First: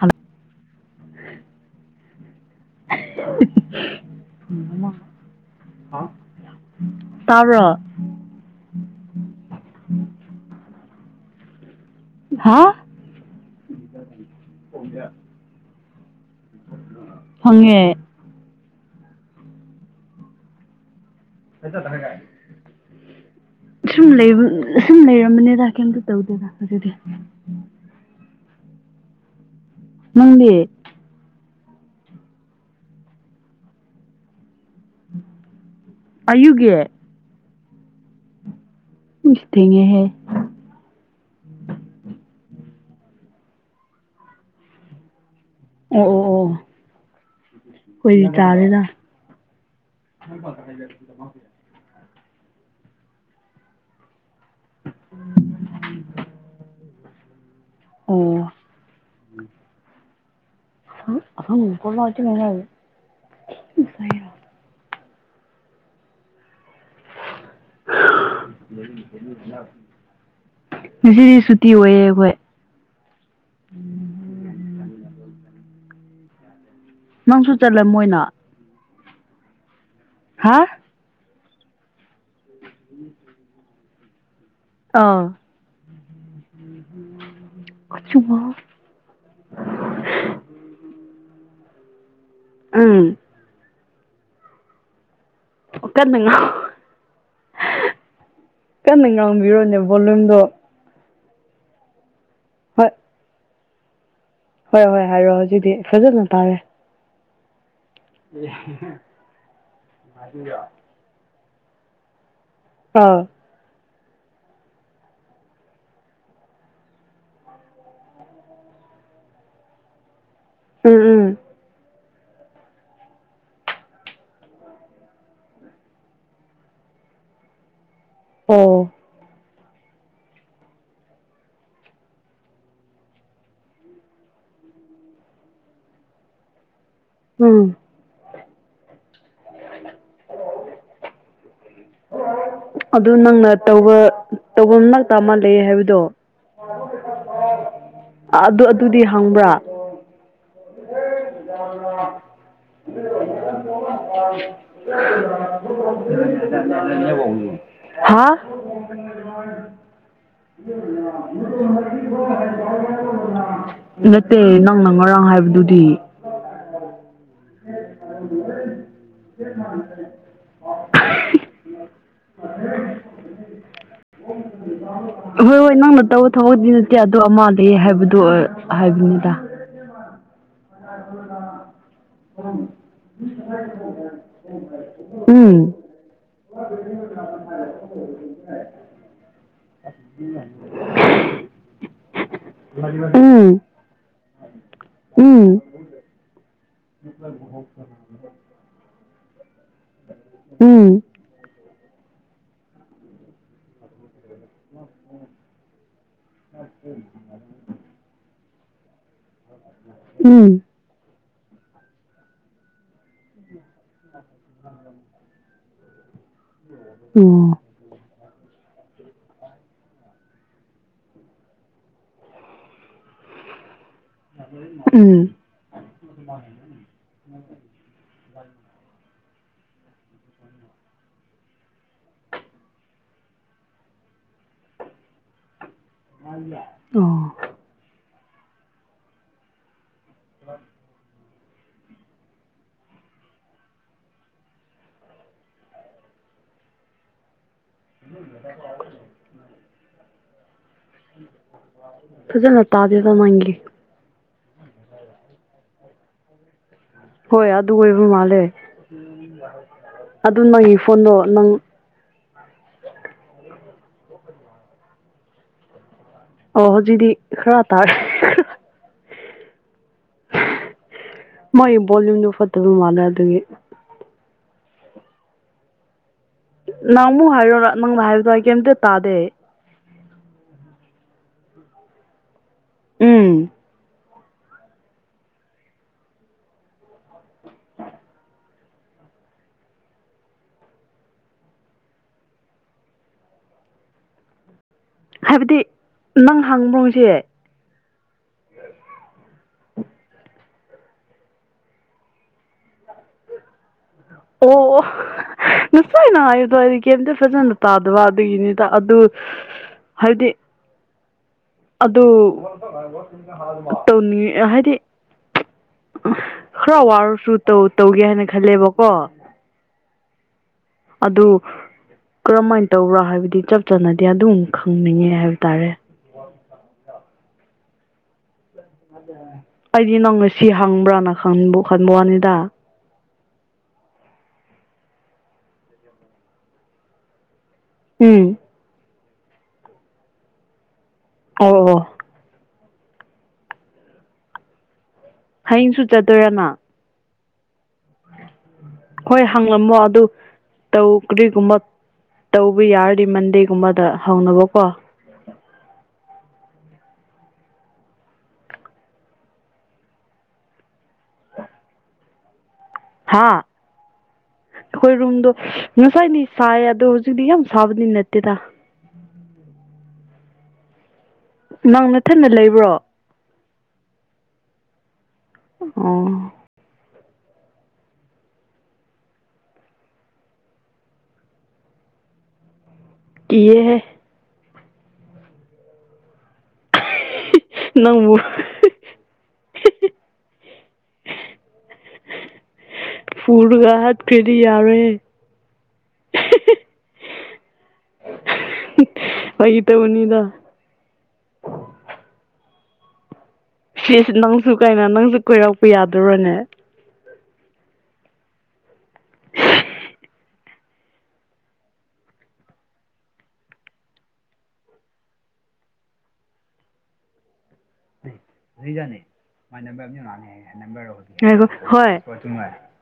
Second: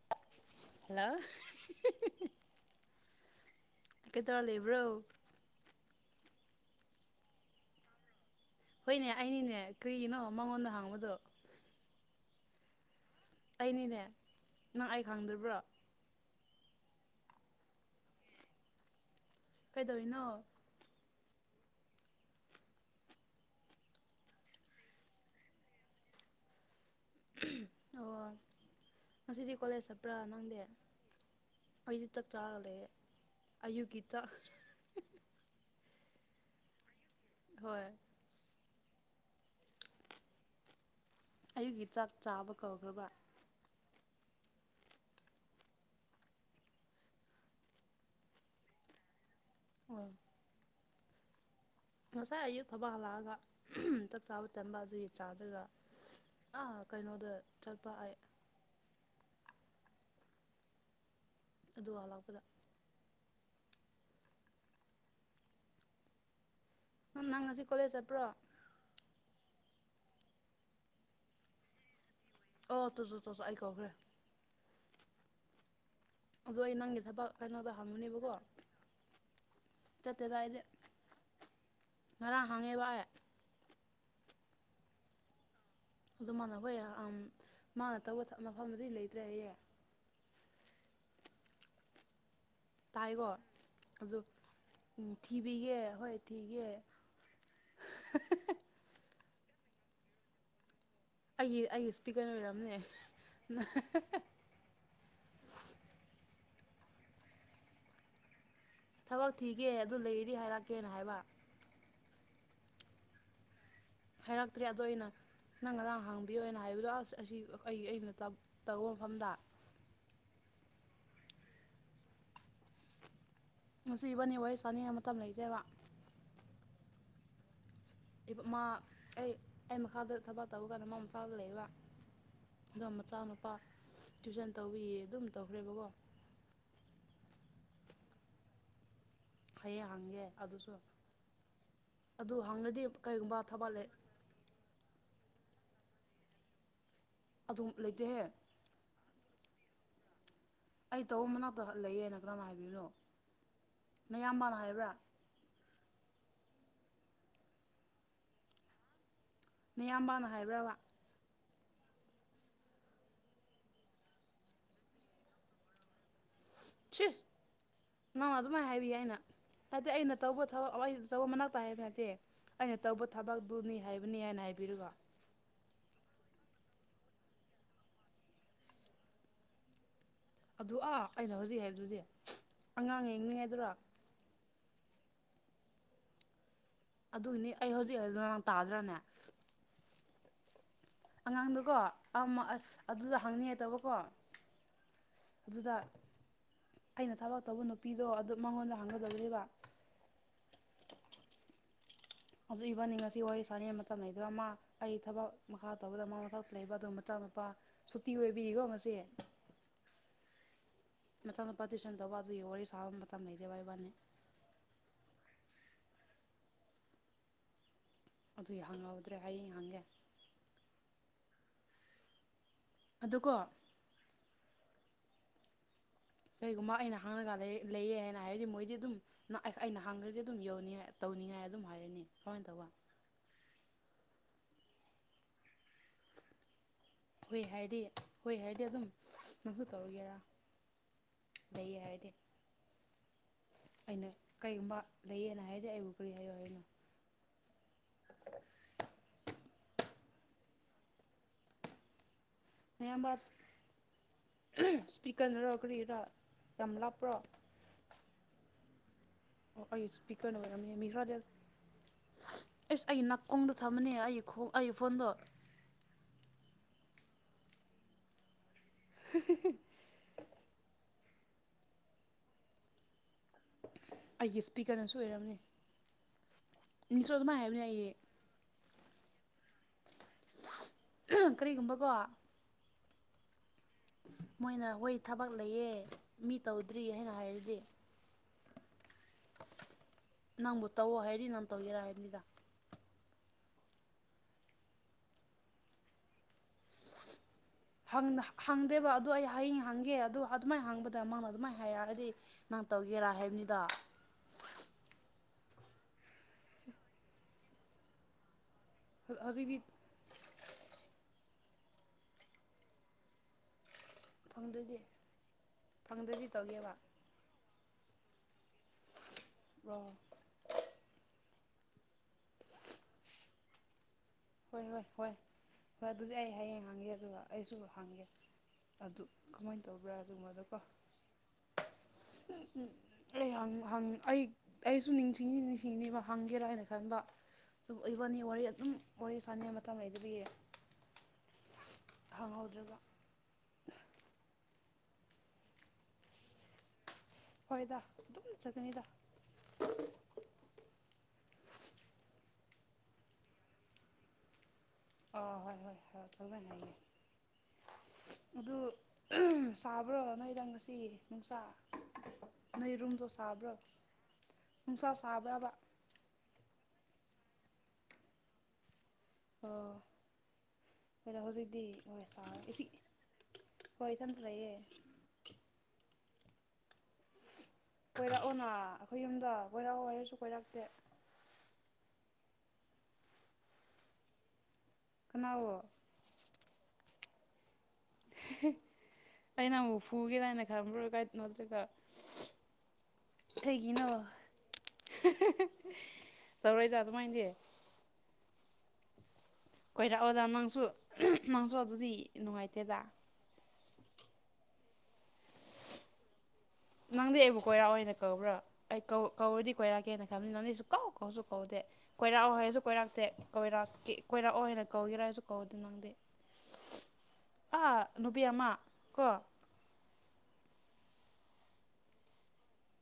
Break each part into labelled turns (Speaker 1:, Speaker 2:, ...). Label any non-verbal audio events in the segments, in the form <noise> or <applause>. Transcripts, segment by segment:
Speaker 1: hello
Speaker 2: hello ꯀꯩꯗꯧꯔꯥ ꯂꯩꯕ꯭ꯔꯣ
Speaker 1: ꯇꯕꯔꯣ
Speaker 2: ꯍꯣꯏꯅꯦ ꯑꯩꯅꯤꯅꯦ ꯀꯔꯤꯒꯤꯅꯣ ꯃꯉꯣꯟꯗ ꯍꯥꯡꯕꯗꯣ
Speaker 1: ꯍꯥꯥ
Speaker 2: ꯑꯩꯅꯤꯅꯦ ꯅꯪ ꯑꯩ ꯈꯪꯗ꯭ꯔꯤꯕ꯭ꯔꯣ
Speaker 1: ꯐꯪꯉꯦ
Speaker 2: ꯀꯩꯗꯧꯔꯤꯅꯣ
Speaker 1: <inaudible> ꯁꯨꯝ ꯂꯩ ꯁꯨꯝ ꯂꯩꯔꯝꯕꯅꯦꯗ ꯀꯩꯝꯇ ꯇꯧꯗꯦꯗ ꯑꯗꯨꯗꯤ
Speaker 2: ꯑꯣ ꯉꯁꯤꯗꯤ ꯀꯣꯂꯦꯖ ꯆꯠꯄ꯭ꯔꯥ ꯅꯪꯗꯤ ꯑꯩꯗꯤ ꯆꯥꯛ ꯆꯥꯔꯂ ꯑꯌꯨꯛꯀꯤ ꯆꯥꯛ
Speaker 1: ꯑꯌꯨꯒꯤ
Speaker 2: ꯍꯣꯏ
Speaker 1: ꯏꯁ ꯊꯦꯡꯉꯦ ꯍꯦ
Speaker 2: ꯑꯌꯨꯛꯒꯤ ꯆꯥꯛ ꯆꯥꯕ ꯀꯧꯈ꯭ꯔꯕ꯭ꯔꯥ
Speaker 1: ꯑꯣ ꯑꯣ ꯑꯣ ꯑꯣ ꯍꯨꯏ ꯇꯥꯔꯦꯗ
Speaker 2: ꯎꯝ
Speaker 1: <unintelligible>
Speaker 2: ꯉꯁꯥꯏ ꯑꯌꯨꯛ ꯊꯕꯛ ꯍꯜꯂꯛꯑꯒ ꯆꯥꯛ ꯆꯥꯕ ꯇꯟꯝꯕ ꯑꯗꯨꯒꯤ ꯆꯥꯗꯨꯒ ꯑꯥ ꯀꯩꯅꯣꯗ ꯆꯠꯄ ꯍꯥꯏ
Speaker 1: ꯑꯣ ꯑ
Speaker 2: ꯑꯗꯨ
Speaker 1: ꯃꯄꯇ
Speaker 2: ꯍꯜꯂꯛꯄꯗ
Speaker 1: ꯃꯉꯦ
Speaker 2: ꯅꯪ ꯅꯪ ꯉꯁꯤ ꯀꯣꯂꯦꯖ ꯆꯠꯄ꯭ꯔꯣ
Speaker 1: ꯖꯤꯗꯤ ꯁꯨꯇꯤ ꯑꯣꯏꯌꯦ ꯑꯩꯈꯣꯏ
Speaker 2: ꯑꯥ ꯇꯁꯨ ꯇꯁꯨ ꯑꯩꯥꯏꯀꯥꯎꯈ꯭ꯔꯦ ꯑꯗꯣ ꯑꯩ ꯅꯪꯒꯤ ꯊꯕꯛ
Speaker 1: ꯅꯪꯁꯨ
Speaker 2: ꯀꯩꯅꯣꯗ
Speaker 1: ꯆꯠꯂꯝꯃꯣꯏꯅ
Speaker 2: ꯍꯪꯉꯨꯅꯦꯕꯀꯣ ꯆꯠꯇꯦꯗ
Speaker 1: ꯍꯥ
Speaker 2: ꯑꯩꯗꯤ ꯉꯔꯥꯡ ꯍꯥꯡꯉꯦꯕ
Speaker 1: ꯑꯥ
Speaker 2: ꯑꯗꯨ ꯃꯥꯅ ꯍꯣꯏ ꯃꯥꯅ ꯇꯧꯕ ꯃꯐꯝꯗꯤ ꯂꯩꯇ꯭ꯔꯦ ꯑꯩꯌꯦ
Speaker 1: ꯎꯝ
Speaker 2: ꯇꯥꯏꯀꯣ ꯑꯗꯨ ꯎ ꯊꯤꯕꯤꯒꯦ ꯍꯣꯏ
Speaker 1: ꯀꯟꯅ ꯉꯥꯡ
Speaker 2: ꯊꯤꯒꯦ
Speaker 1: ꯀꯟꯅ ꯉꯥꯡꯕꯤꯔꯣꯅꯦ ꯚꯣꯂꯨꯝꯗꯣ
Speaker 2: ꯑꯩꯒꯤ ꯑꯩꯒꯤ ꯏꯁꯄꯤꯀꯔ ꯑꯣꯏꯔꯝꯅꯦ
Speaker 1: ꯍꯣꯏ ꯍꯣꯏ ꯍꯣꯏ ꯍꯥꯏꯔꯣꯑꯣ ꯑꯗꯨꯖꯤꯗꯤ ꯐꯖꯅ ꯇꯥꯔꯦ <unintelligible>
Speaker 2: ꯊꯕꯛ ꯊꯤꯒꯦ ꯑꯗꯨ ꯂꯩꯔꯤ ꯍꯥꯏꯔꯛꯀꯦꯅ ꯍꯥꯏꯕ
Speaker 1: ꯑꯥ
Speaker 2: ꯍꯥꯏꯔꯛꯇ꯭ꯔꯦ ꯑꯗꯣ ꯑꯩꯅ ꯅꯪ ꯉꯔꯥꯡ ꯍꯥꯡꯕꯤꯌꯣꯅ ꯍꯥꯏꯕꯗꯣ ꯑꯁ ꯑꯁꯤ ꯑꯩ ꯑꯩꯅ ꯇꯧꯕ ꯃꯐꯝꯗ
Speaker 1: ꯎꯝ ꯎꯝ
Speaker 2: ꯉꯁꯤꯕꯅꯤ ꯋꯥꯔꯤ ꯆꯥꯅꯤꯡꯉ ꯃꯇꯝ ꯂꯩꯇꯦꯕ ꯃꯥ
Speaker 1: ꯑꯣ
Speaker 2: ꯑꯩ ꯑꯩ ꯃꯈꯥꯗ ꯊꯕꯛ ꯇꯧꯕ ꯀꯥꯟꯗ ꯃꯥ ꯃꯈꯥꯗ ꯂꯩꯕ ꯑꯗꯨꯒ ꯃꯆꯥ ꯃꯨꯄꯥ ꯇ꯭ꯋꯏꯁꯟ ꯇꯧꯕꯤꯌꯦ ꯑꯗꯨꯝ ꯇꯧꯈ꯭ꯔꯦꯕꯀꯣ
Speaker 1: ꯎꯝ
Speaker 2: ꯍꯌꯦꯡ ꯍꯪꯒꯦ ꯑꯗꯨꯁꯨ ꯑꯗꯨ ꯍꯪꯉꯗꯤ
Speaker 1: ꯑꯗꯨ
Speaker 2: ꯀꯩꯒꯨꯝꯕ
Speaker 1: ꯅꯪꯅ
Speaker 2: ꯊꯕꯛ ꯂꯩ
Speaker 1: ꯇꯧꯕ ꯇꯧꯐꯝꯃꯛꯇ ꯑꯃꯥ ꯂꯩꯌꯦ ꯍꯥꯏꯕꯗꯣ
Speaker 2: ꯑꯗꯨꯝ ꯂꯩꯇꯦꯍꯦ
Speaker 1: ꯑꯗꯨ ꯑꯗꯨꯗꯤ ꯍꯪꯕ꯭ꯔꯥ
Speaker 2: ꯑꯩ ꯇꯧ ꯃꯅꯥꯛꯇ ꯂꯩꯌꯦꯅ ꯀꯅꯥꯅ ꯍꯥꯏꯕꯤꯕꯅꯣ ꯃꯌꯥꯝꯕꯅ ꯍꯥꯏꯕ꯭ꯔꯥ
Speaker 1: <inaudible> ꯍꯥ
Speaker 2: ꯅꯌꯥꯝꯕꯅ ꯍꯥꯏꯕ꯭ꯔꯕ
Speaker 1: ꯅꯠꯇꯦ ꯅꯪꯅ ꯉꯔꯥꯡ ꯍꯥꯏꯕꯗꯨꯗꯤ
Speaker 2: ꯁꯤꯁ ꯅꯪ ꯑꯗꯨꯃꯥꯏꯅ ꯍꯥꯏꯕꯤꯌꯨ ꯑꯩꯅ ꯍꯥꯏꯗꯤ ꯑꯩꯅ ꯇꯧꯕ ꯊꯕꯛ ꯑ ꯇꯧꯕ ꯃꯅꯥꯛꯇ ꯍꯥꯏꯕ ꯅꯠꯇꯦ ꯑꯩꯅ ꯇꯧꯕ ꯊꯕꯛꯇꯨꯅꯤ ꯍꯥꯏꯕꯅꯤ ꯍꯥꯏꯅ ꯍꯥꯏꯕꯤꯕ
Speaker 1: ꯍꯣꯏ ꯍꯣꯏ ꯅꯪꯅ ꯇꯧꯕ ꯊꯕꯛꯇꯤ ꯅꯠꯇꯦ ꯑꯗꯣ ꯑꯃꯗꯩ ꯍꯥꯏꯕꯗꯣ ꯍꯥꯏꯕꯅꯤꯗ <inaudible>
Speaker 2: ꯑꯗꯨ ꯑꯥ ꯑꯩꯅ ꯍꯧꯖꯤꯛ ꯍꯥꯏꯕꯗꯨꯗꯤ ꯑꯉꯥꯡ ꯌꯦꯡꯅꯤꯡꯉꯦꯗꯨꯔ
Speaker 1: ꯎꯝ
Speaker 2: ꯑꯗꯨꯅꯤ ꯑꯩ ꯍꯧꯖꯤꯛ ꯍꯧ ꯉꯔꯥꯡ ꯇꯥꯗ꯭ꯔꯥꯅꯦ ꯑꯉꯥꯡꯗꯨꯀꯣ ꯑꯁ ꯑꯗꯨꯗ ꯍꯪꯅꯤꯉꯦ
Speaker 1: ꯎꯝ
Speaker 2: ꯇꯧꯕꯀꯣ
Speaker 1: ꯎꯝ
Speaker 2: ꯑꯗꯨꯗ ꯑꯩꯅ ꯊꯕꯛ ꯇꯧꯕ ꯅꯨꯄꯤꯗꯣ ꯑꯗꯨ ꯃꯉꯣꯟꯗ ꯍꯥꯡꯒꯗꯕꯅꯦꯕ
Speaker 1: ꯎꯝ
Speaker 2: ꯑꯗꯨ ꯏꯕꯟꯅꯤ ꯉꯁꯤ ꯋꯥꯔꯤ ꯁꯥꯅꯤꯡꯉꯩ ꯃꯇꯝ ꯂꯩꯇꯦ ꯃꯥ ꯑꯩ ꯊꯕꯛ ꯃꯈꯥ ꯇꯧꯕꯗ ꯑꯃ ꯃꯊ ꯂꯩꯕ ꯑꯗꯨ ꯃꯆꯥ ꯃꯄꯥ ꯁꯨꯇꯤ ꯑꯣꯏꯕꯒꯤꯀꯣ ꯉꯁꯤ
Speaker 1: ꯎꯝ
Speaker 2: ꯃꯆꯥ ꯅꯨꯄꯥ ꯇꯨꯏꯁꯟ ꯇꯧꯕ ꯑꯗꯨꯒꯤ ꯋꯥꯔꯤ ꯁꯥꯕ ꯃꯇꯝ ꯂꯩꯇꯦꯕ ꯏꯕꯥꯅꯤ
Speaker 1: ꯎꯝ ꯑꯣ
Speaker 2: ꯑꯗꯨꯏ ꯍꯪꯍꯧꯗ꯭ꯔꯦ ꯍꯌꯦꯡ ꯍꯪꯒꯦ ꯑꯗꯨꯀꯣ
Speaker 1: ꯎꯝ
Speaker 2: ꯀꯩꯒꯨꯝꯕ ꯑꯩꯅ ꯍꯥꯡꯉꯒ ꯂꯩꯌꯦ ꯍꯥꯏꯅ ꯍꯥꯏꯔꯗꯤ ꯃꯣꯏꯗꯤ ꯑꯗꯨꯝ ꯑꯩꯅ ꯍꯪꯈ꯭ꯔꯗꯤ ꯑꯗꯨꯝ ꯌꯧꯅꯤꯡꯉ ꯇꯧꯅꯤꯡꯉꯥꯏ ꯑꯗꯨꯝ ꯍꯥꯏꯔꯅꯤ ꯀꯃꯥꯏꯅ ꯇꯧꯕ
Speaker 1: ꯑꯣ
Speaker 2: ꯍꯣꯏ ꯍꯥꯏꯗꯤ ꯍꯣꯏ ꯍꯥꯏꯗꯤ ꯑꯗꯨꯝ ꯅꯪꯁꯨ ꯇꯧꯔꯒꯦꯔꯥ
Speaker 1: <inaudible>
Speaker 2: ꯂꯩꯌꯦ ꯍꯥꯏꯔꯗꯤ ꯑꯩꯅ ꯀꯔꯤꯒꯨꯝꯕ ꯂꯩꯌꯦꯅ ꯍꯥꯏꯗꯤ ꯑꯩꯕꯨ ꯀꯔꯤ ꯍꯥꯏꯌꯣ ꯍꯥꯏꯅꯣ <inaudible>
Speaker 1: ꯐꯖꯅ ꯇꯥꯗꯦꯗ ꯅꯪꯒꯤ
Speaker 2: ꯏꯁꯄꯤꯀꯔꯅꯔꯣ ꯀꯔꯤꯔꯥ ꯌꯥꯝ ꯂꯥꯞꯄ꯭ꯔꯣ
Speaker 1: ꯍꯣꯏ ꯑꯗꯨ ꯑꯣꯏꯕ ꯃꯥꯜꯂꯦ
Speaker 2: ꯑꯣ ꯑꯩ
Speaker 1: ꯑꯗꯨ ꯅꯪꯒꯤ ꯐꯣꯟꯗꯣ ꯅꯪ
Speaker 2: ꯑꯦꯁ ꯑꯩ ꯅꯥꯀꯣꯡꯗ ꯊꯝꯃꯅꯦ ꯑꯩꯈꯣꯡ ꯑꯩꯒꯤ ꯐꯣꯟꯗꯣ
Speaker 1: ꯑꯣ ꯍꯨꯖꯤꯛꯗꯤ ꯈꯔ ꯇꯥꯔꯦ
Speaker 2: <inaudible>
Speaker 1: ꯃꯣꯏ ꯚꯣꯜꯂꯨꯝꯗꯨ ꯐꯠꯇꯕ ꯃꯥꯜꯂꯦ ꯑꯗꯨꯒꯤ
Speaker 2: ꯑꯩꯒꯤ ꯏꯁꯄꯤꯀꯔꯅꯁꯨ ꯑꯣꯏꯔꯝꯅꯤ ꯃꯤꯁꯨ
Speaker 1: ꯅꯪꯃꯨ
Speaker 2: ꯑꯗꯨꯃꯥꯏꯅ
Speaker 1: ꯍꯥꯏꯔꯣ
Speaker 2: ꯍꯥꯏꯕꯅꯦ ꯑꯩꯒꯤ
Speaker 1: ꯅꯪꯅ ꯍꯥꯏꯕ ꯇ ꯀꯩꯝꯇ ꯇꯥꯗꯦ
Speaker 2: ꯀꯔꯤꯒꯨꯝꯕꯀꯣ
Speaker 1: ꯎꯝ
Speaker 2: ꯃꯣꯏꯅ ꯍꯣꯏ ꯊꯕꯛ ꯂꯩꯌꯦ ꯃꯤ ꯇꯧꯗ꯭ꯔꯤ ꯍꯥꯏꯅ ꯍꯥꯏꯔꯗꯤ ꯅꯪꯕꯨ ꯇꯧꯑꯣ ꯍꯥꯏꯗꯤ ꯅꯪ ꯇꯧꯒꯦꯔꯥ ꯍꯥꯏꯕꯅꯤꯗ
Speaker 1: ꯍꯥꯏꯕꯗꯤ ꯅꯪ ꯍꯥꯡꯕ꯭ꯔꯣ ꯉꯁꯤ
Speaker 2: ꯍꯪ ꯍꯪꯗꯦꯕ ꯑꯗꯣ ꯑꯩ ꯍꯌꯦꯡ ꯍꯪꯒꯦ ꯑꯗꯣ ꯑꯗꯨꯃꯥꯏꯅ ꯍꯪꯕꯗ ꯃꯥꯅ ꯑꯗꯨꯃꯥꯏꯅ ꯍꯥꯏꯔꯛꯑꯗꯤ ꯅꯪ ꯇꯧꯒꯦꯔꯥ ꯍꯥꯏꯕꯅꯤꯗꯣ
Speaker 1: ꯑꯣ ꯅꯁꯥꯏꯅ ꯍꯥꯏꯗꯋꯥꯗꯤ ꯀꯩꯝꯇ ꯐꯖꯅ ꯇꯥꯗꯕ ꯑꯗꯨꯒꯤꯅꯤ ꯑꯗꯨ
Speaker 2: ꯍꯧꯖꯤꯛꯇꯤ
Speaker 1: ꯍꯥꯏꯕꯗꯤ ꯑꯗꯨ ꯇꯧꯅꯤꯡ ꯍꯥꯏꯗꯤ
Speaker 2: ꯐꯪꯗ꯭ꯔꯗꯤ ꯐꯪꯗ꯭ꯔꯗꯤ ꯇꯧꯒꯦꯕ
Speaker 1: ꯈꯔ ꯋꯥꯔꯁꯨ ꯇꯧꯒꯦ ꯍꯥꯏꯅ ꯈꯜꯂꯦꯕꯀꯣ
Speaker 2: ꯑꯣ
Speaker 1: ꯑꯗꯨ ꯀꯔꯝꯍꯥꯏꯅ ꯇꯧꯕ꯭ꯔꯥ ꯍꯥꯏꯕꯗꯤ ꯏꯆꯝ ꯆꯥꯅꯗꯤ ꯑꯗꯨꯝ
Speaker 2: ꯍꯣꯏ ꯍꯣꯏ
Speaker 1: ꯈꯪꯅꯤꯡꯉꯦ
Speaker 2: ꯍꯣꯏ
Speaker 1: ꯍꯥꯏꯕ ꯇꯥꯔꯦ
Speaker 2: ꯍꯣꯏ ꯑꯗꯨꯗꯤ ꯑꯩ ꯍꯌꯦꯡ ꯍꯪꯒꯦ ꯑꯗꯨꯒ ꯑꯩꯁꯨ ꯍꯪꯒꯦ ꯑꯗꯨ ꯀꯃꯥꯏꯅ ꯇꯧꯕ꯭ꯔꯥ
Speaker 1: ꯑꯩꯗꯤ ꯅꯪ ꯉꯁꯤ
Speaker 2: ꯑꯗꯨꯒꯨꯝꯕꯗꯣꯀꯣ
Speaker 1: ꯍꯪꯕ꯭ꯔꯥꯅꯕ ꯈꯟꯕꯨ ꯈꯟꯕ ꯋꯥꯅꯤꯗ
Speaker 2: ꯑꯩ ꯍꯪ ꯍꯪ ꯑꯩ ꯑꯩꯁꯨ ꯅꯤꯡꯁꯤꯡꯉ ꯅꯤꯡꯁꯤꯡꯅꯤꯕ ꯍꯪꯒꯦꯔꯥ ꯍꯥꯏꯅ ꯈꯟꯕ ꯁꯨꯝ ꯏꯕꯅꯤ
Speaker 1: ꯎꯝ
Speaker 2: ꯋꯥꯔꯤ ꯑꯗꯨꯝ ꯋꯥꯔꯤ ꯁꯥꯥꯟꯅꯤꯡꯉꯥꯏ ꯃꯇꯝ ꯂꯩꯇꯕꯤ
Speaker 1: ꯑꯣ ꯑꯣ
Speaker 2: ꯍꯪꯍꯧꯗ꯭ꯔꯒ
Speaker 1: ꯍꯌꯦꯡꯁꯨ ꯆꯠꯇꯣꯏꯔꯅ
Speaker 2: ꯍꯣꯏꯗ ꯑꯗꯨꯝꯅꯆꯒꯅꯤꯗ
Speaker 1: ꯍꯣꯏ ꯍꯪꯂꯝꯃꯣ ꯑꯗꯨ ꯇꯧ ꯀꯔꯤꯒꯨꯝꯕ ꯇꯧꯕ ꯌꯥꯔꯗꯤ ꯃꯟꯗꯦꯒꯨꯝꯕꯗ ꯍꯧꯅꯕꯀꯣ
Speaker 2: ꯑꯣ ꯍꯣꯏ ꯍꯣꯏ ꯍꯣꯏꯣꯏ ꯈꯪꯖ ꯍꯥꯏꯒꯦ ꯑꯗꯨ ꯁꯥꯕ꯭ꯔꯣ ꯅꯣꯏꯗꯪ ꯉꯁꯤ ꯅꯨꯡꯁꯥ ꯅꯣꯏ ꯔꯨꯝ ꯣ
Speaker 1: ꯍꯥ
Speaker 2: ꯁꯥꯕ꯭ꯔꯥ ꯨꯝꯁꯥ ꯁꯥꯕ꯭ꯔꯕ
Speaker 1: ꯉꯁꯥꯏꯅꯤꯁ ꯑꯗꯨꯣ ꯍꯧꯖꯤꯛꯗꯤ ꯌꯥꯝ ꯁꯥꯕꯗꯤ ꯅꯠꯇꯦꯗ
Speaker 2: ꯑꯣ ꯑꯗꯣ ꯍꯧꯖꯤꯛꯇꯤ
Speaker 1: ꯅꯪ
Speaker 2: ꯍꯣꯏ ꯁꯥ
Speaker 1: ꯅꯊꯟꯗ
Speaker 2: ꯏ
Speaker 1: ꯂꯩꯕ꯭ꯔꯣ
Speaker 2: ꯍꯣꯏ ꯏ ꯆꯗ ꯂꯩꯌꯦꯦ
Speaker 1: ꯎꯝ
Speaker 2: ꯀꯣꯏꯔꯛꯑꯣꯅ ꯑꯩꯈꯣꯏ ꯌꯨꯝꯗ ꯀꯣꯏꯔꯛꯑꯣ ꯍꯥꯏꯔꯁꯨ ꯀꯣꯏꯔꯛꯇꯦ
Speaker 1: ꯀ ꯍꯥꯏꯦ
Speaker 2: ꯀꯅꯥꯋꯣ
Speaker 1: ꯅꯪꯕꯨ
Speaker 2: ꯑꯩꯅ ꯑꯃꯨꯛ ꯐꯨꯒꯦꯔ ꯍꯥꯏꯅ ꯈꯟꯕ꯭ꯔ ꯀꯥꯏ ꯅꯠꯇ꯭ꯔꯒ
Speaker 1: ꯐꯨꯔꯒ
Speaker 2: ꯏꯩꯒꯤꯅꯣ
Speaker 1: ꯍꯥꯠꯈ꯭ꯔꯗꯤ ꯌꯥꯔꯣꯏꯍꯦ
Speaker 2: ꯇꯧꯔꯛꯏꯗ ꯑꯗꯨꯃꯥꯏꯅꯗꯤ
Speaker 1: <unintelligible> ꯐꯥꯒꯤ ꯇꯧꯕꯅꯤꯗ
Speaker 2: ꯀꯣꯏꯔꯛꯑꯣꯗ ꯅꯪꯁꯨ ꯅꯪꯁꯨ ꯑꯗꯨꯗꯤ ꯅꯨꯡꯉꯥꯏꯇꯦꯗ
Speaker 1: ꯁꯤꯁ ꯅꯪꯁꯨ ꯀꯥꯏꯅ ꯅꯪꯁꯨ ꯀꯣꯏꯔꯛꯄ ꯌꯥꯗꯔꯣꯅꯦ
Speaker 2: ꯅꯪꯗꯤ ꯑꯩꯕꯨ ꯀꯣꯏꯔꯥꯛꯑꯣꯏꯅ ꯀꯧꯕ꯭ꯔꯥ ꯑꯩꯧ ꯀꯧꯔꯗꯤ ꯀꯣꯏꯔꯛꯀꯦꯅ ꯈꯕ ꯅꯪꯅꯁꯨ ꯀꯧ ꯀꯧꯁꯨ ꯀꯧꯗꯦ ꯀꯣꯏꯔꯥꯛꯑꯣ ꯍꯥꯏꯁꯨ ꯀꯣꯏꯔꯥꯛꯇꯦ ꯀꯣꯏꯔꯥꯛꯦ ꯀꯣꯏꯔꯥꯛꯑꯣ ꯍꯥꯏꯅ ꯀꯧꯒꯔꯥ ꯍꯥꯏꯁꯨ ꯀꯧꯗꯦ ꯅꯪꯗꯤ
Speaker 1: <unintelligible>
Speaker 2: ꯑꯥ ꯅꯨꯄꯤ ꯑꯃ ꯀꯣ
Speaker 1: ꯅꯔꯣꯏ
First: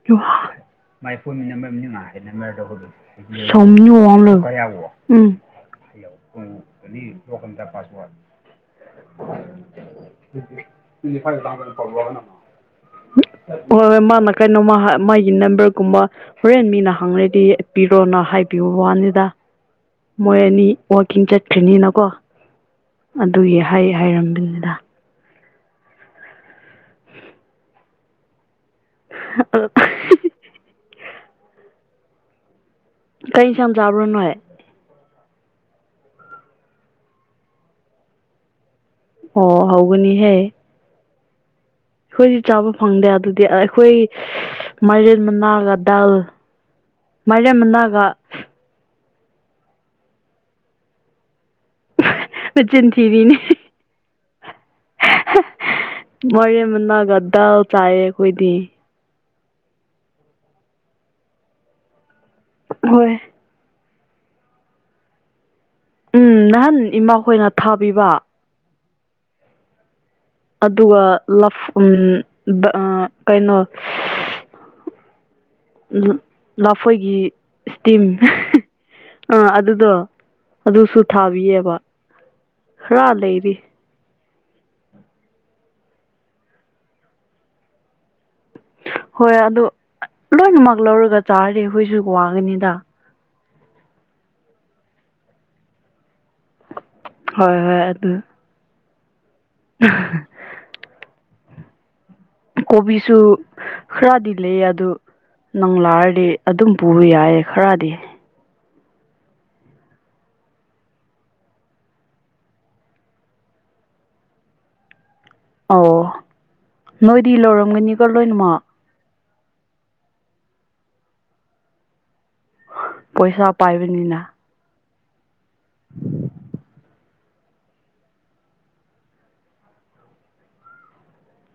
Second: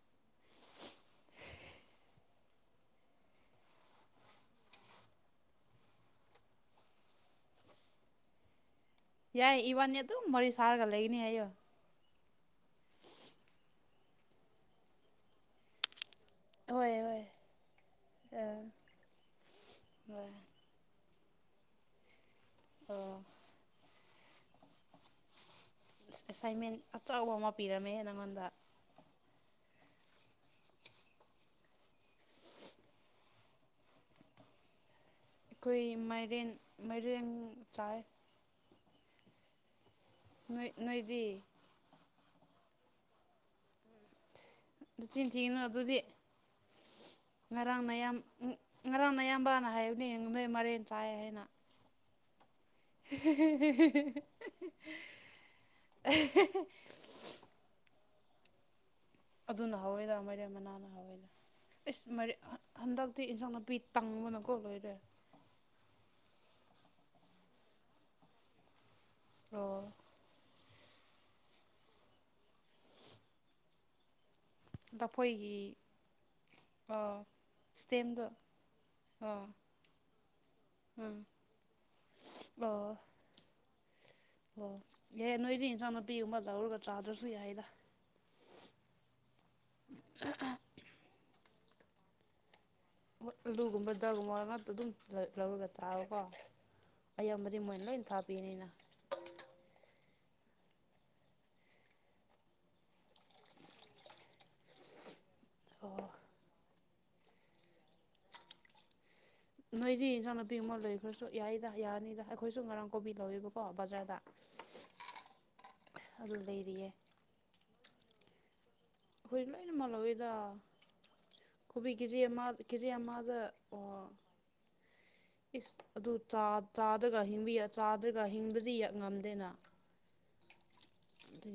Speaker 1: ꯃꯥꯏ ꯐꯣꯟꯃꯤꯝꯕꯔ ꯁ ꯑꯣ ꯑꯃ ꯂ ꯎꯝ ꯂꯣꯈꯟꯗ ꯄꯥꯁꯋꯥꯔ
Speaker 2: ꯌꯥꯏ ꯏꯕꯅꯤ ꯑꯗꯨ ꯃꯔꯤ ꯁꯥꯔꯒ ꯂꯩꯒꯅꯤ ꯍꯥꯏꯌꯣ
Speaker 1: ꯍꯣꯏ ꯍꯣꯏ ꯃꯥꯅ ꯀꯩꯅꯣ ꯃꯥ ꯃꯥꯒꯤ ꯅꯝꯕꯔꯒꯨꯝꯕ ꯍꯣꯔꯦꯟ ꯃꯤꯅ
Speaker 2: ꯍꯣꯏ ꯍꯣꯏ
Speaker 1: ꯍꯪꯅꯗꯤꯄꯤꯔꯣꯅ
Speaker 2: ꯑꯥ
Speaker 1: ꯍꯥꯏꯕꯤꯌꯨ ꯋꯥꯕꯥꯅꯤꯗ
Speaker 2: ꯍꯣꯏ
Speaker 1: ꯃꯣꯏ ꯑꯅꯤ ꯋꯥꯋꯥꯛꯀꯤꯡ ꯆꯠꯈ꯭ꯅꯤꯅ ꯀꯣ
Speaker 2: ꯑꯣ
Speaker 1: ꯑꯗꯨꯒꯤ ꯍꯥꯏ ꯍꯥꯏꯔꯝꯗꯅꯤꯗ
Speaker 2: ꯑꯦꯁꯥꯏꯟꯃꯦꯟ ꯑꯆꯕ ꯑꯃ ꯄꯤꯔꯝꯃꯦ ꯅꯪꯉꯣꯟꯗ
Speaker 1: <unintelligible> ꯀꯩ ꯏꯟꯁꯥꯡ ꯆꯥꯕ꯭ꯔꯣ ꯅꯣꯏ
Speaker 2: ꯑꯩꯈꯣꯏ ꯃꯥꯏꯔꯦꯟ ꯃꯥꯏꯔꯦꯟ ꯆꯥꯏꯌꯦ
Speaker 1: ꯑꯣ ꯍꯥꯎꯕꯅꯤꯍꯦ
Speaker 2: ꯍꯣꯏ ꯅꯣꯏꯗꯤ
Speaker 1: ꯑꯩꯈꯣꯏꯗꯤ ꯆꯥꯕ ꯐꯪꯗꯦ ꯑꯗꯨꯗꯤ ꯑ ꯑꯩꯈꯣꯏ ꯃꯥꯏꯔꯦꯟ
Speaker 2: ꯅꯆꯤꯟ ꯊꯤꯒꯅꯨ
Speaker 1: ꯃꯅꯥꯒ
Speaker 2: ꯑꯗꯨꯗꯤ
Speaker 1: ꯗꯥꯜ ꯃꯥꯏꯔꯦꯟ
Speaker 2: ꯉꯔꯥꯡ
Speaker 1: ꯃꯅꯥꯒ
Speaker 2: ꯅꯌꯥꯝ ꯉꯔꯥꯡ ꯑꯌꯥꯝꯕꯅ ꯍꯥꯏꯕꯅꯦ ꯅꯣꯏ ꯃꯔꯦꯟ ꯆꯥꯏ ꯍꯥꯏꯅ
Speaker 1: ꯁꯖꯦꯟ
Speaker 2: <unintelligible>
Speaker 1: ꯃꯣꯏ ꯃꯅꯒꯗ ꯆꯥꯏ ꯀꯣꯏꯗꯤ
Speaker 2: ꯑꯗꯨꯅ ꯍꯧꯋꯦꯗ ꯃꯔꯦ ꯃꯅꯥꯅ ꯍꯧꯋꯦꯗ ꯑꯁ
Speaker 1: ꯍꯣꯏ
Speaker 2: ꯍꯟꯗꯛꯇꯤ ꯏꯟꯁꯥꯡ ꯅꯥꯄꯤ ꯇꯪꯕꯅꯀꯣ ꯂꯣꯏꯔꯦ
Speaker 1: ꯎꯝ ꯅꯍꯥꯟ ꯏꯃꯥꯈꯣꯏꯅ ꯊꯥꯕꯤꯕ
Speaker 2: ꯑꯣ
Speaker 1: ꯑꯗꯨꯒ ꯎ ꯀꯩꯅꯣ
Speaker 2: ꯂꯐꯣꯏꯒꯤ
Speaker 1: ꯂꯐꯣꯏꯒꯤ
Speaker 2: ꯑꯥ
Speaker 1: ꯏꯁꯇꯤꯝ
Speaker 2: ꯏꯁꯇꯦꯝꯗꯣ ꯑꯥ
Speaker 1: ꯑ ꯑꯗꯨꯗꯣ ꯑꯗꯨꯁꯨ
Speaker 2: ꯎꯝ
Speaker 1: ꯊꯥꯕꯤꯌꯦꯕ
Speaker 2: ꯑꯣ
Speaker 1: ꯈꯔ ꯂꯩꯔꯤ
Speaker 2: ꯑꯣ ꯌꯥꯏꯌꯦ ꯅꯣꯏꯗꯤ ꯏꯟꯁꯥꯡ ꯅꯥꯄꯤꯒꯨꯝꯕ ꯂꯧꯔꯒ ꯆꯥꯗ꯭ꯔꯁꯨ ꯌꯥꯏꯗ
Speaker 1: ꯍꯣꯏ ꯑꯗꯨ ꯑ ꯂꯣꯏꯅꯃꯛ ꯂꯧꯔꯒ ꯆꯥꯔꯗꯤ ꯑꯩꯈꯣꯏꯁꯨ ꯋꯥꯡꯒꯅꯤꯗ
Speaker 2: ꯃꯣꯏ ꯑꯂꯨꯒꯨꯝꯕ ꯗꯒꯨꯝꯕ ꯉꯥꯛꯇ ꯑꯗꯨꯝ ꯂꯧꯔꯒ ꯆꯥꯕꯀꯣ ꯑꯩ
Speaker 1: ꯍꯣꯏ
Speaker 2: ꯑꯃꯗꯤ
Speaker 1: ꯍꯣꯏ
Speaker 2: ꯃꯣꯏꯟ ꯂꯣꯏ
Speaker 1: ꯑꯗꯨ
Speaker 2: ꯊꯥꯕꯤꯅꯤꯅ
Speaker 1: <inaudible> ꯀꯣꯕꯤꯁꯨ ꯈꯔꯗꯤ ꯂꯩ ꯑꯗꯨ ꯅꯪ
Speaker 2: ꯑꯣ
Speaker 1: ꯂꯥꯛꯑꯗꯤ ꯑꯗꯨꯝ ꯄꯨꯕ ꯌꯥꯏꯌꯦ ꯈꯔꯗꯤ
Speaker 2: ꯅꯣꯏꯗꯤ ꯏꯟꯁꯥꯡꯅ ꯅꯨꯄꯤ ꯑꯃ ꯂꯣꯏꯈ꯭ꯔꯁꯨ ꯌꯥꯏꯗ ꯌꯥꯔꯅꯤꯗ ꯑꯩꯈꯣꯏꯁꯨ ꯉꯔꯥꯡ ꯀꯣꯕꯤ ꯂꯧꯋꯦꯕꯀꯣ ꯕꯖꯥꯔꯗ
Speaker 1: ꯑꯣ
Speaker 2: ꯑꯗꯨ ꯂꯩꯔꯤꯌꯦ
Speaker 1: ꯅꯣꯏꯗꯤ ꯂꯧꯔꯝꯒꯅꯤꯒ ꯂꯣꯏꯅꯃꯛ
Speaker 2: ꯑꯩꯈꯣꯏ ꯂꯣꯏꯅꯃꯛ ꯂꯧꯋꯦꯗ ꯀꯣꯕꯤ ꯀꯦꯖꯤ ꯑꯃ ꯀꯦꯖꯤ ꯑꯃꯥꯗ
Speaker 1: ꯄꯩꯁꯥ
Speaker 2: ꯑꯣ
Speaker 1: ꯄꯥꯏꯕꯅꯤꯅ
Speaker 2: ꯏꯁ ꯑꯗꯨ ꯆꯥ ꯆꯥꯗꯒ ꯆꯥꯗ꯭ꯔꯒ ꯍꯤꯡꯕꯗꯤ ꯉꯝꯗꯦꯅ ꯑꯗꯨꯒꯤ <unintelligible>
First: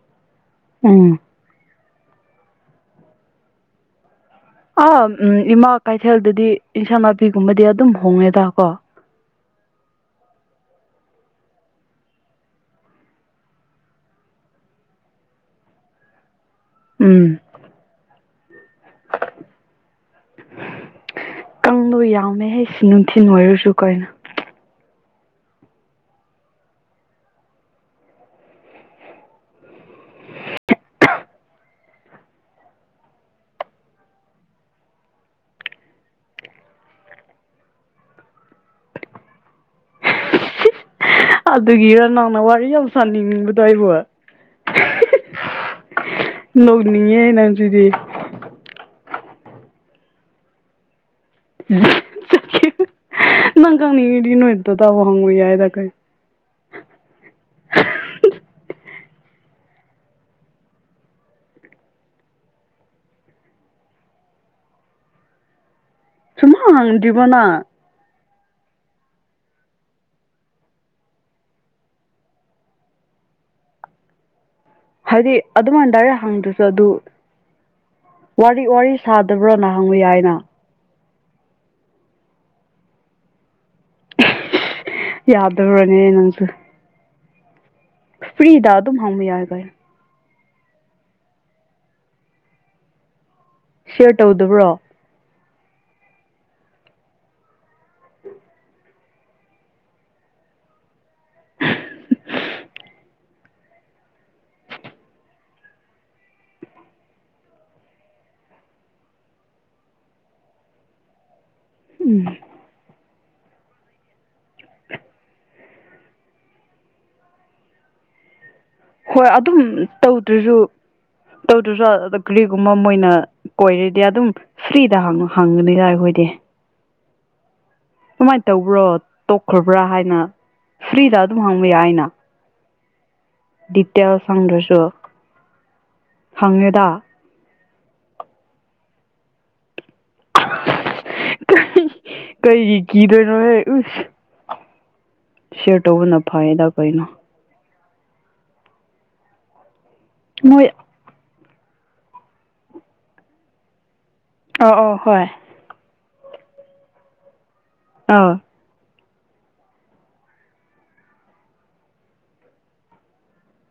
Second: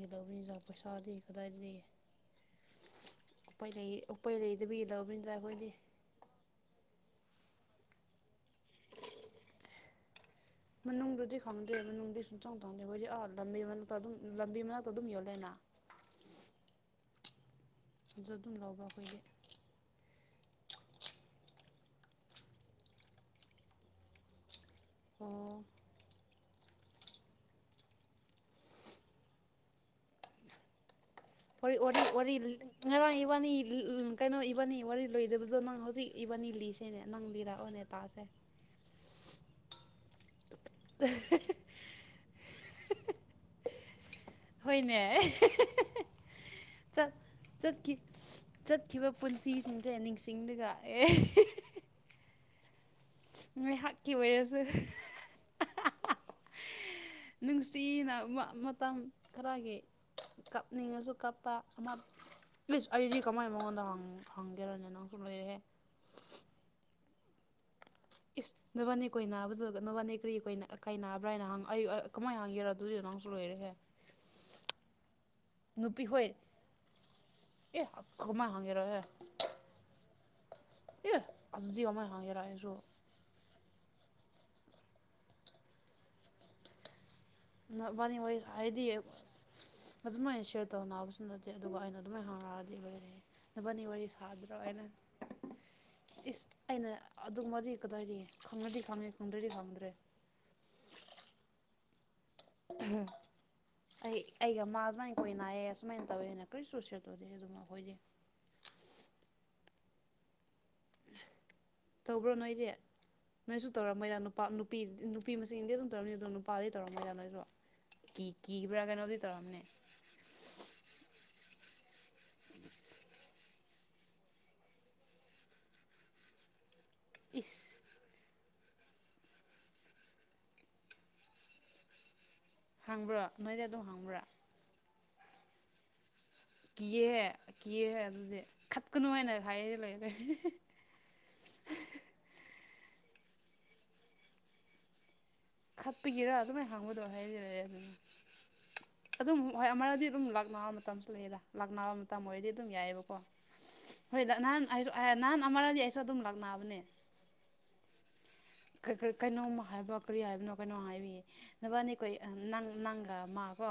Speaker 1: ꯎꯝ
Speaker 2: ꯎꯄꯥꯏ ꯂꯩ ꯑꯩꯈꯣꯏ
Speaker 1: ꯑꯥ
Speaker 2: ꯂꯩꯗꯕꯒꯤꯂꯧꯕꯅꯤꯗ
Speaker 1: ꯎꯝ
Speaker 2: ꯑꯩꯈꯣꯏꯗꯤ
Speaker 1: ꯏꯃꯥ ꯀꯩꯊꯦꯜꯗꯗꯤ ꯏꯟꯁꯥꯡ ꯅꯥꯄꯤꯒꯨꯝꯕꯗꯤ ꯑꯗꯨꯝ ꯍꯣꯡꯉꯦꯗ ꯀꯣ
Speaker 2: ꯃꯅꯨꯡꯗꯗꯨꯗꯤ ꯈꯪꯗꯦ ꯃꯅꯨꯡꯗꯗꯤ ꯁꯨꯡꯆꯪ ꯆꯪꯗꯦ ꯍꯣꯏꯖꯤꯛ ꯑꯥ ꯂꯝꯕꯤ ꯃꯅꯥꯛꯇ ꯑꯗꯨꯝ ꯂꯝꯕꯤ ꯃꯅꯥꯛꯇ ꯑꯗꯨꯝ ꯌꯣꯜꯂꯦꯅ
Speaker 1: ꯎꯝ
Speaker 2: ꯑꯗꯨ ꯑꯗꯨꯝ ꯂꯧꯕ ꯑꯩꯈꯣꯏꯒꯤ
Speaker 1: ꯀꯝꯃꯒ ꯌꯥꯝꯃꯦꯍꯩ ꯁꯤ ꯅꯨꯡꯊꯤꯜ ꯑꯣꯏꯔꯨꯁꯨ ꯀꯩꯅꯣ
Speaker 2: ꯑꯣ ꯐꯣꯔꯤ ꯑꯣ ꯋꯥꯔꯤ ꯉꯔꯥꯡ ꯏꯕꯥꯅꯤ ꯀꯩꯅꯣ ꯏꯕꯥꯅꯤ ꯋꯥꯔꯤ ꯂꯣꯏꯗꯕꯗꯣ ꯅꯪ ꯍꯧꯖꯤꯛ ꯏꯕꯥꯅꯤ ꯂꯤꯁꯦꯅꯦ ꯅꯪ ꯂꯤꯔꯛꯑꯣꯅꯦ ꯇꯥꯁꯦ ꯇꯍꯍ
Speaker 1: ꯑꯗꯨꯒꯤ ꯔ ꯅꯪꯅ ꯋꯥꯔꯤ ꯌꯥꯝ ꯁꯥꯅꯤꯡꯕꯗꯣ ꯑꯩꯕꯨ
Speaker 2: ꯍꯣꯏꯅꯦ ꯆꯠ
Speaker 1: ꯅꯣꯛꯅꯤꯡꯉꯦ ꯅꯪꯁꯤꯗꯤ
Speaker 2: ꯆꯠꯈꯤ ꯆꯠꯈꯤꯕ ꯄꯨꯟꯁꯤꯁꯤꯡꯁꯦ ꯅꯤꯡꯁꯤꯡꯂꯒ ꯑꯦ
Speaker 1: ꯆꯠꯈꯤꯕ ꯅꯪ ꯀꯪ
Speaker 2: ꯉꯥꯏꯍꯥꯛꯀꯤ ꯑꯣꯏꯔꯁꯨ
Speaker 1: <unintelligible>
Speaker 2: ꯅꯨꯡꯁꯤꯅ ꯃꯇꯝ ꯈꯔꯒꯤ ꯀꯞꯅꯤꯡꯉꯁꯨ ꯀꯞꯄ ꯑꯃ ꯄ꯭ꯂꯤꯁ ꯑꯩꯁꯤ ꯀꯃꯥꯏꯅ ꯃꯉꯣꯟꯗ ꯍꯪꯒꯦꯔꯅꯦ ꯅꯪꯁꯨ ꯂꯣꯏꯔꯦꯑꯦ
Speaker 1: ꯆꯨꯃ ꯍꯪꯗꯕꯅ
Speaker 2: ꯏꯁ ꯅꯕꯥꯅꯤ ꯀꯣꯏ ꯅꯥꯕꯁꯨ ꯅꯕꯥꯅꯤ ꯀꯔꯤ ꯀꯣꯏ ꯀꯥꯏ ꯅꯥꯕ꯭ꯔꯥ ꯍꯥꯏꯅ ꯍꯪꯉ ꯑꯩ ꯀꯃꯥꯏꯅ ꯍꯪꯉꯦꯔꯣ ꯑꯗꯨꯖ ꯅꯣꯡ ꯁꯂꯣꯏꯔꯦ
Speaker 1: <inaudible> ꯍꯥꯏꯗꯤ ꯑꯗꯨꯃꯥꯏꯅ ꯗꯥꯏꯔꯦꯛ
Speaker 2: ꯍꯣꯏ
Speaker 1: ꯍꯪꯗ꯭ꯔꯁꯨ ꯑꯗꯨ
Speaker 2: ꯑꯦ ꯀꯃꯥꯏ
Speaker 1: ꯋꯥꯔꯤ ꯋꯥꯔꯤ
Speaker 2: ꯍꯪꯒꯦꯔꯑꯦ
Speaker 1: ꯁꯥ ꯐꯠꯇꯕ꯭ꯔꯣ ꯅꯍꯪꯕ ꯌꯥꯏꯅ
Speaker 2: ꯑꯦ ꯑꯖꯤ ꯑꯣ ꯑꯃꯥꯏ ꯍꯥꯡꯉꯦꯔꯁꯨ
Speaker 1: ꯌꯥꯗꯔꯨꯔꯅꯦ ꯅꯪꯁꯨ
Speaker 2: ꯕꯅꯤ ꯋꯥꯔꯤ
Speaker 1: ꯐ꯭ꯔꯤꯗ
Speaker 2: ꯁꯥꯔꯗꯤ
Speaker 1: ꯑꯗꯨꯝ ꯍꯪꯕ ꯌꯥꯏ ꯀꯩꯅꯣ
Speaker 2: ꯑꯗꯨꯃꯥꯏꯅ ꯁꯦꯌꯔ ꯇꯧ ꯅꯥꯅꯕꯕꯁꯨ ꯅꯠꯇꯦ ꯑꯗꯨꯒ ꯑꯩꯅ ꯑꯗꯨꯃꯥꯏꯅ ꯍꯧꯔꯑꯗꯤ <unintelligible> ꯅꯕꯅꯤ ꯋꯥꯔꯤ
Speaker 1: ꯁꯤꯌꯔ
Speaker 2: ꯁꯥꯗ꯭ꯔꯣ
Speaker 1: ꯇꯧꯗꯕ꯭ꯔꯣ
Speaker 2: ꯍꯥꯏꯅ ꯏꯁ ꯑꯩꯅ ꯑꯗꯨꯃꯗꯤ ꯀꯗꯥꯏꯔꯤ ꯈꯪꯉꯗꯤ ꯈꯪꯉꯦ ꯈꯪꯗ꯭ꯔꯗꯤ ꯈꯪꯗ꯭ꯔꯦ ꯑꯍ ꯑꯩ ꯑꯩꯒ ꯃꯥ ꯁꯨꯃꯥꯏꯅ ꯀꯣꯏꯅꯏꯌꯦꯦ ꯑꯁꯨꯃꯥꯏꯅ ꯇꯧꯋꯦꯅ ꯀꯔꯤ ꯆꯨ ꯁꯦꯠꯇꯣꯗꯦ ꯑꯗꯨꯝ ꯑꯩꯈꯣꯏꯗꯤ
Speaker 1: ꯎꯝ
Speaker 2: ꯇꯧꯕ꯭ꯔꯣ ꯅꯣꯏꯗꯤ ꯅꯣꯏꯁꯨ ꯇꯧꯔꯝꯃꯣꯏꯗ ꯅꯨꯄꯥ ꯅꯨꯄꯤ ꯅꯨꯄꯤ ꯃꯁꯤꯡꯗꯤ ꯑꯗꯨꯝ ꯇꯧꯔꯝꯅꯤ ꯑꯗꯣ ꯅꯨꯄꯥꯗꯤ ꯇꯧꯔꯝꯃ ꯌꯥꯗ ꯅꯣꯏꯁꯨꯣ ꯀꯤ ꯀꯕ꯭ꯔꯥ ꯀꯩꯅꯣ
Speaker 1: ꯍꯣꯏ ꯑꯗꯨꯝ ꯇꯧꯗ꯭ꯔꯁꯨ ꯇꯧꯗ꯭ꯔꯁꯨ ꯀꯔꯤꯒꯨꯝꯕ ꯃꯣꯏꯅ ꯑꯣꯏꯔꯗꯤ ꯑꯗꯨꯝ ꯐ꯭ꯔꯤꯗ ꯍꯪꯉꯅꯤꯗꯏ ꯑꯩꯈꯣꯏꯗꯤ
Speaker 2: ꯏꯁ
Speaker 1: ꯀꯃꯥꯏꯅ ꯇꯧꯕ꯭ꯔꯣ ꯇꯣꯛꯈ꯭ꯔꯕ꯭ꯔꯥ ꯍꯥꯏꯅ ꯐ꯭ꯔꯤꯗ ꯑꯗꯨꯝ ꯍꯥꯡꯕ ꯌꯥꯏ ꯑꯅ
Speaker 2: ꯍꯥꯡꯕ꯭ꯔꯣ ꯅꯣꯏꯖꯗꯣ ꯍꯥꯡꯕ꯭ꯔꯥ
Speaker 1: ꯗꯁꯨ
Speaker 2: ꯀꯤꯑꯦ ꯀꯤꯑ ꯑꯗꯨꯗꯤ ꯈꯠꯀꯅꯨ ꯍꯥꯏꯅ ꯍꯥꯏꯔꯦ ꯂꯩꯔ
Speaker 1: ꯀꯩꯒꯤ ꯀꯤꯗꯅꯣ
Speaker 2: ꯈꯠꯄꯒꯤꯔꯥ
Speaker 1: ꯐꯩꯌꯦꯗ
Speaker 2: ꯑꯗꯨꯃꯥꯏꯅ ꯍꯥꯡꯕꯗꯣ
Speaker 1: ꯀꯩꯅꯣ
Speaker 2: ꯍꯥꯏꯖꯔꯦ ꯑꯗꯨꯅ ꯑꯗꯨꯝ ꯍꯣꯏ ꯑꯃꯔꯗꯤ ꯑꯗꯨꯝ
Speaker 1: ꯃꯣꯏ
Speaker 2: ꯂꯥꯛꯅꯕ ꯃꯇꯝꯁꯨ ꯂꯩꯌꯦꯗ ꯂꯥꯛꯅꯕ ꯃꯇꯝ ꯑꯣꯏꯔꯗꯤ ꯑꯗꯨꯝ ꯌꯥꯏꯑꯕꯀꯣ ꯍꯣꯏ ꯅꯍꯥꯟ
Speaker 1: ꯑꯥ ꯑꯥ ꯍꯣꯏ
Speaker 2: ꯅꯍꯥꯟ ꯑꯃꯥꯔꯗꯤ ꯑꯩꯁꯨ ꯑꯗꯨꯝ ꯂꯥꯛꯅꯕꯅꯦ
Speaker 1: ꯑꯥꯎ
Speaker 2: ꯔꯤ ꯀꯩꯅꯣꯝ ꯍꯥꯏꯕ ꯀꯔꯤ ꯍꯥꯏꯕꯅꯣ ꯀꯩꯅꯣꯝ ꯍꯥꯏꯕꯤꯌꯦ ꯅꯕꯥꯅꯤꯈꯣꯏ ꯅꯪꯒ ꯃꯥꯀꯣ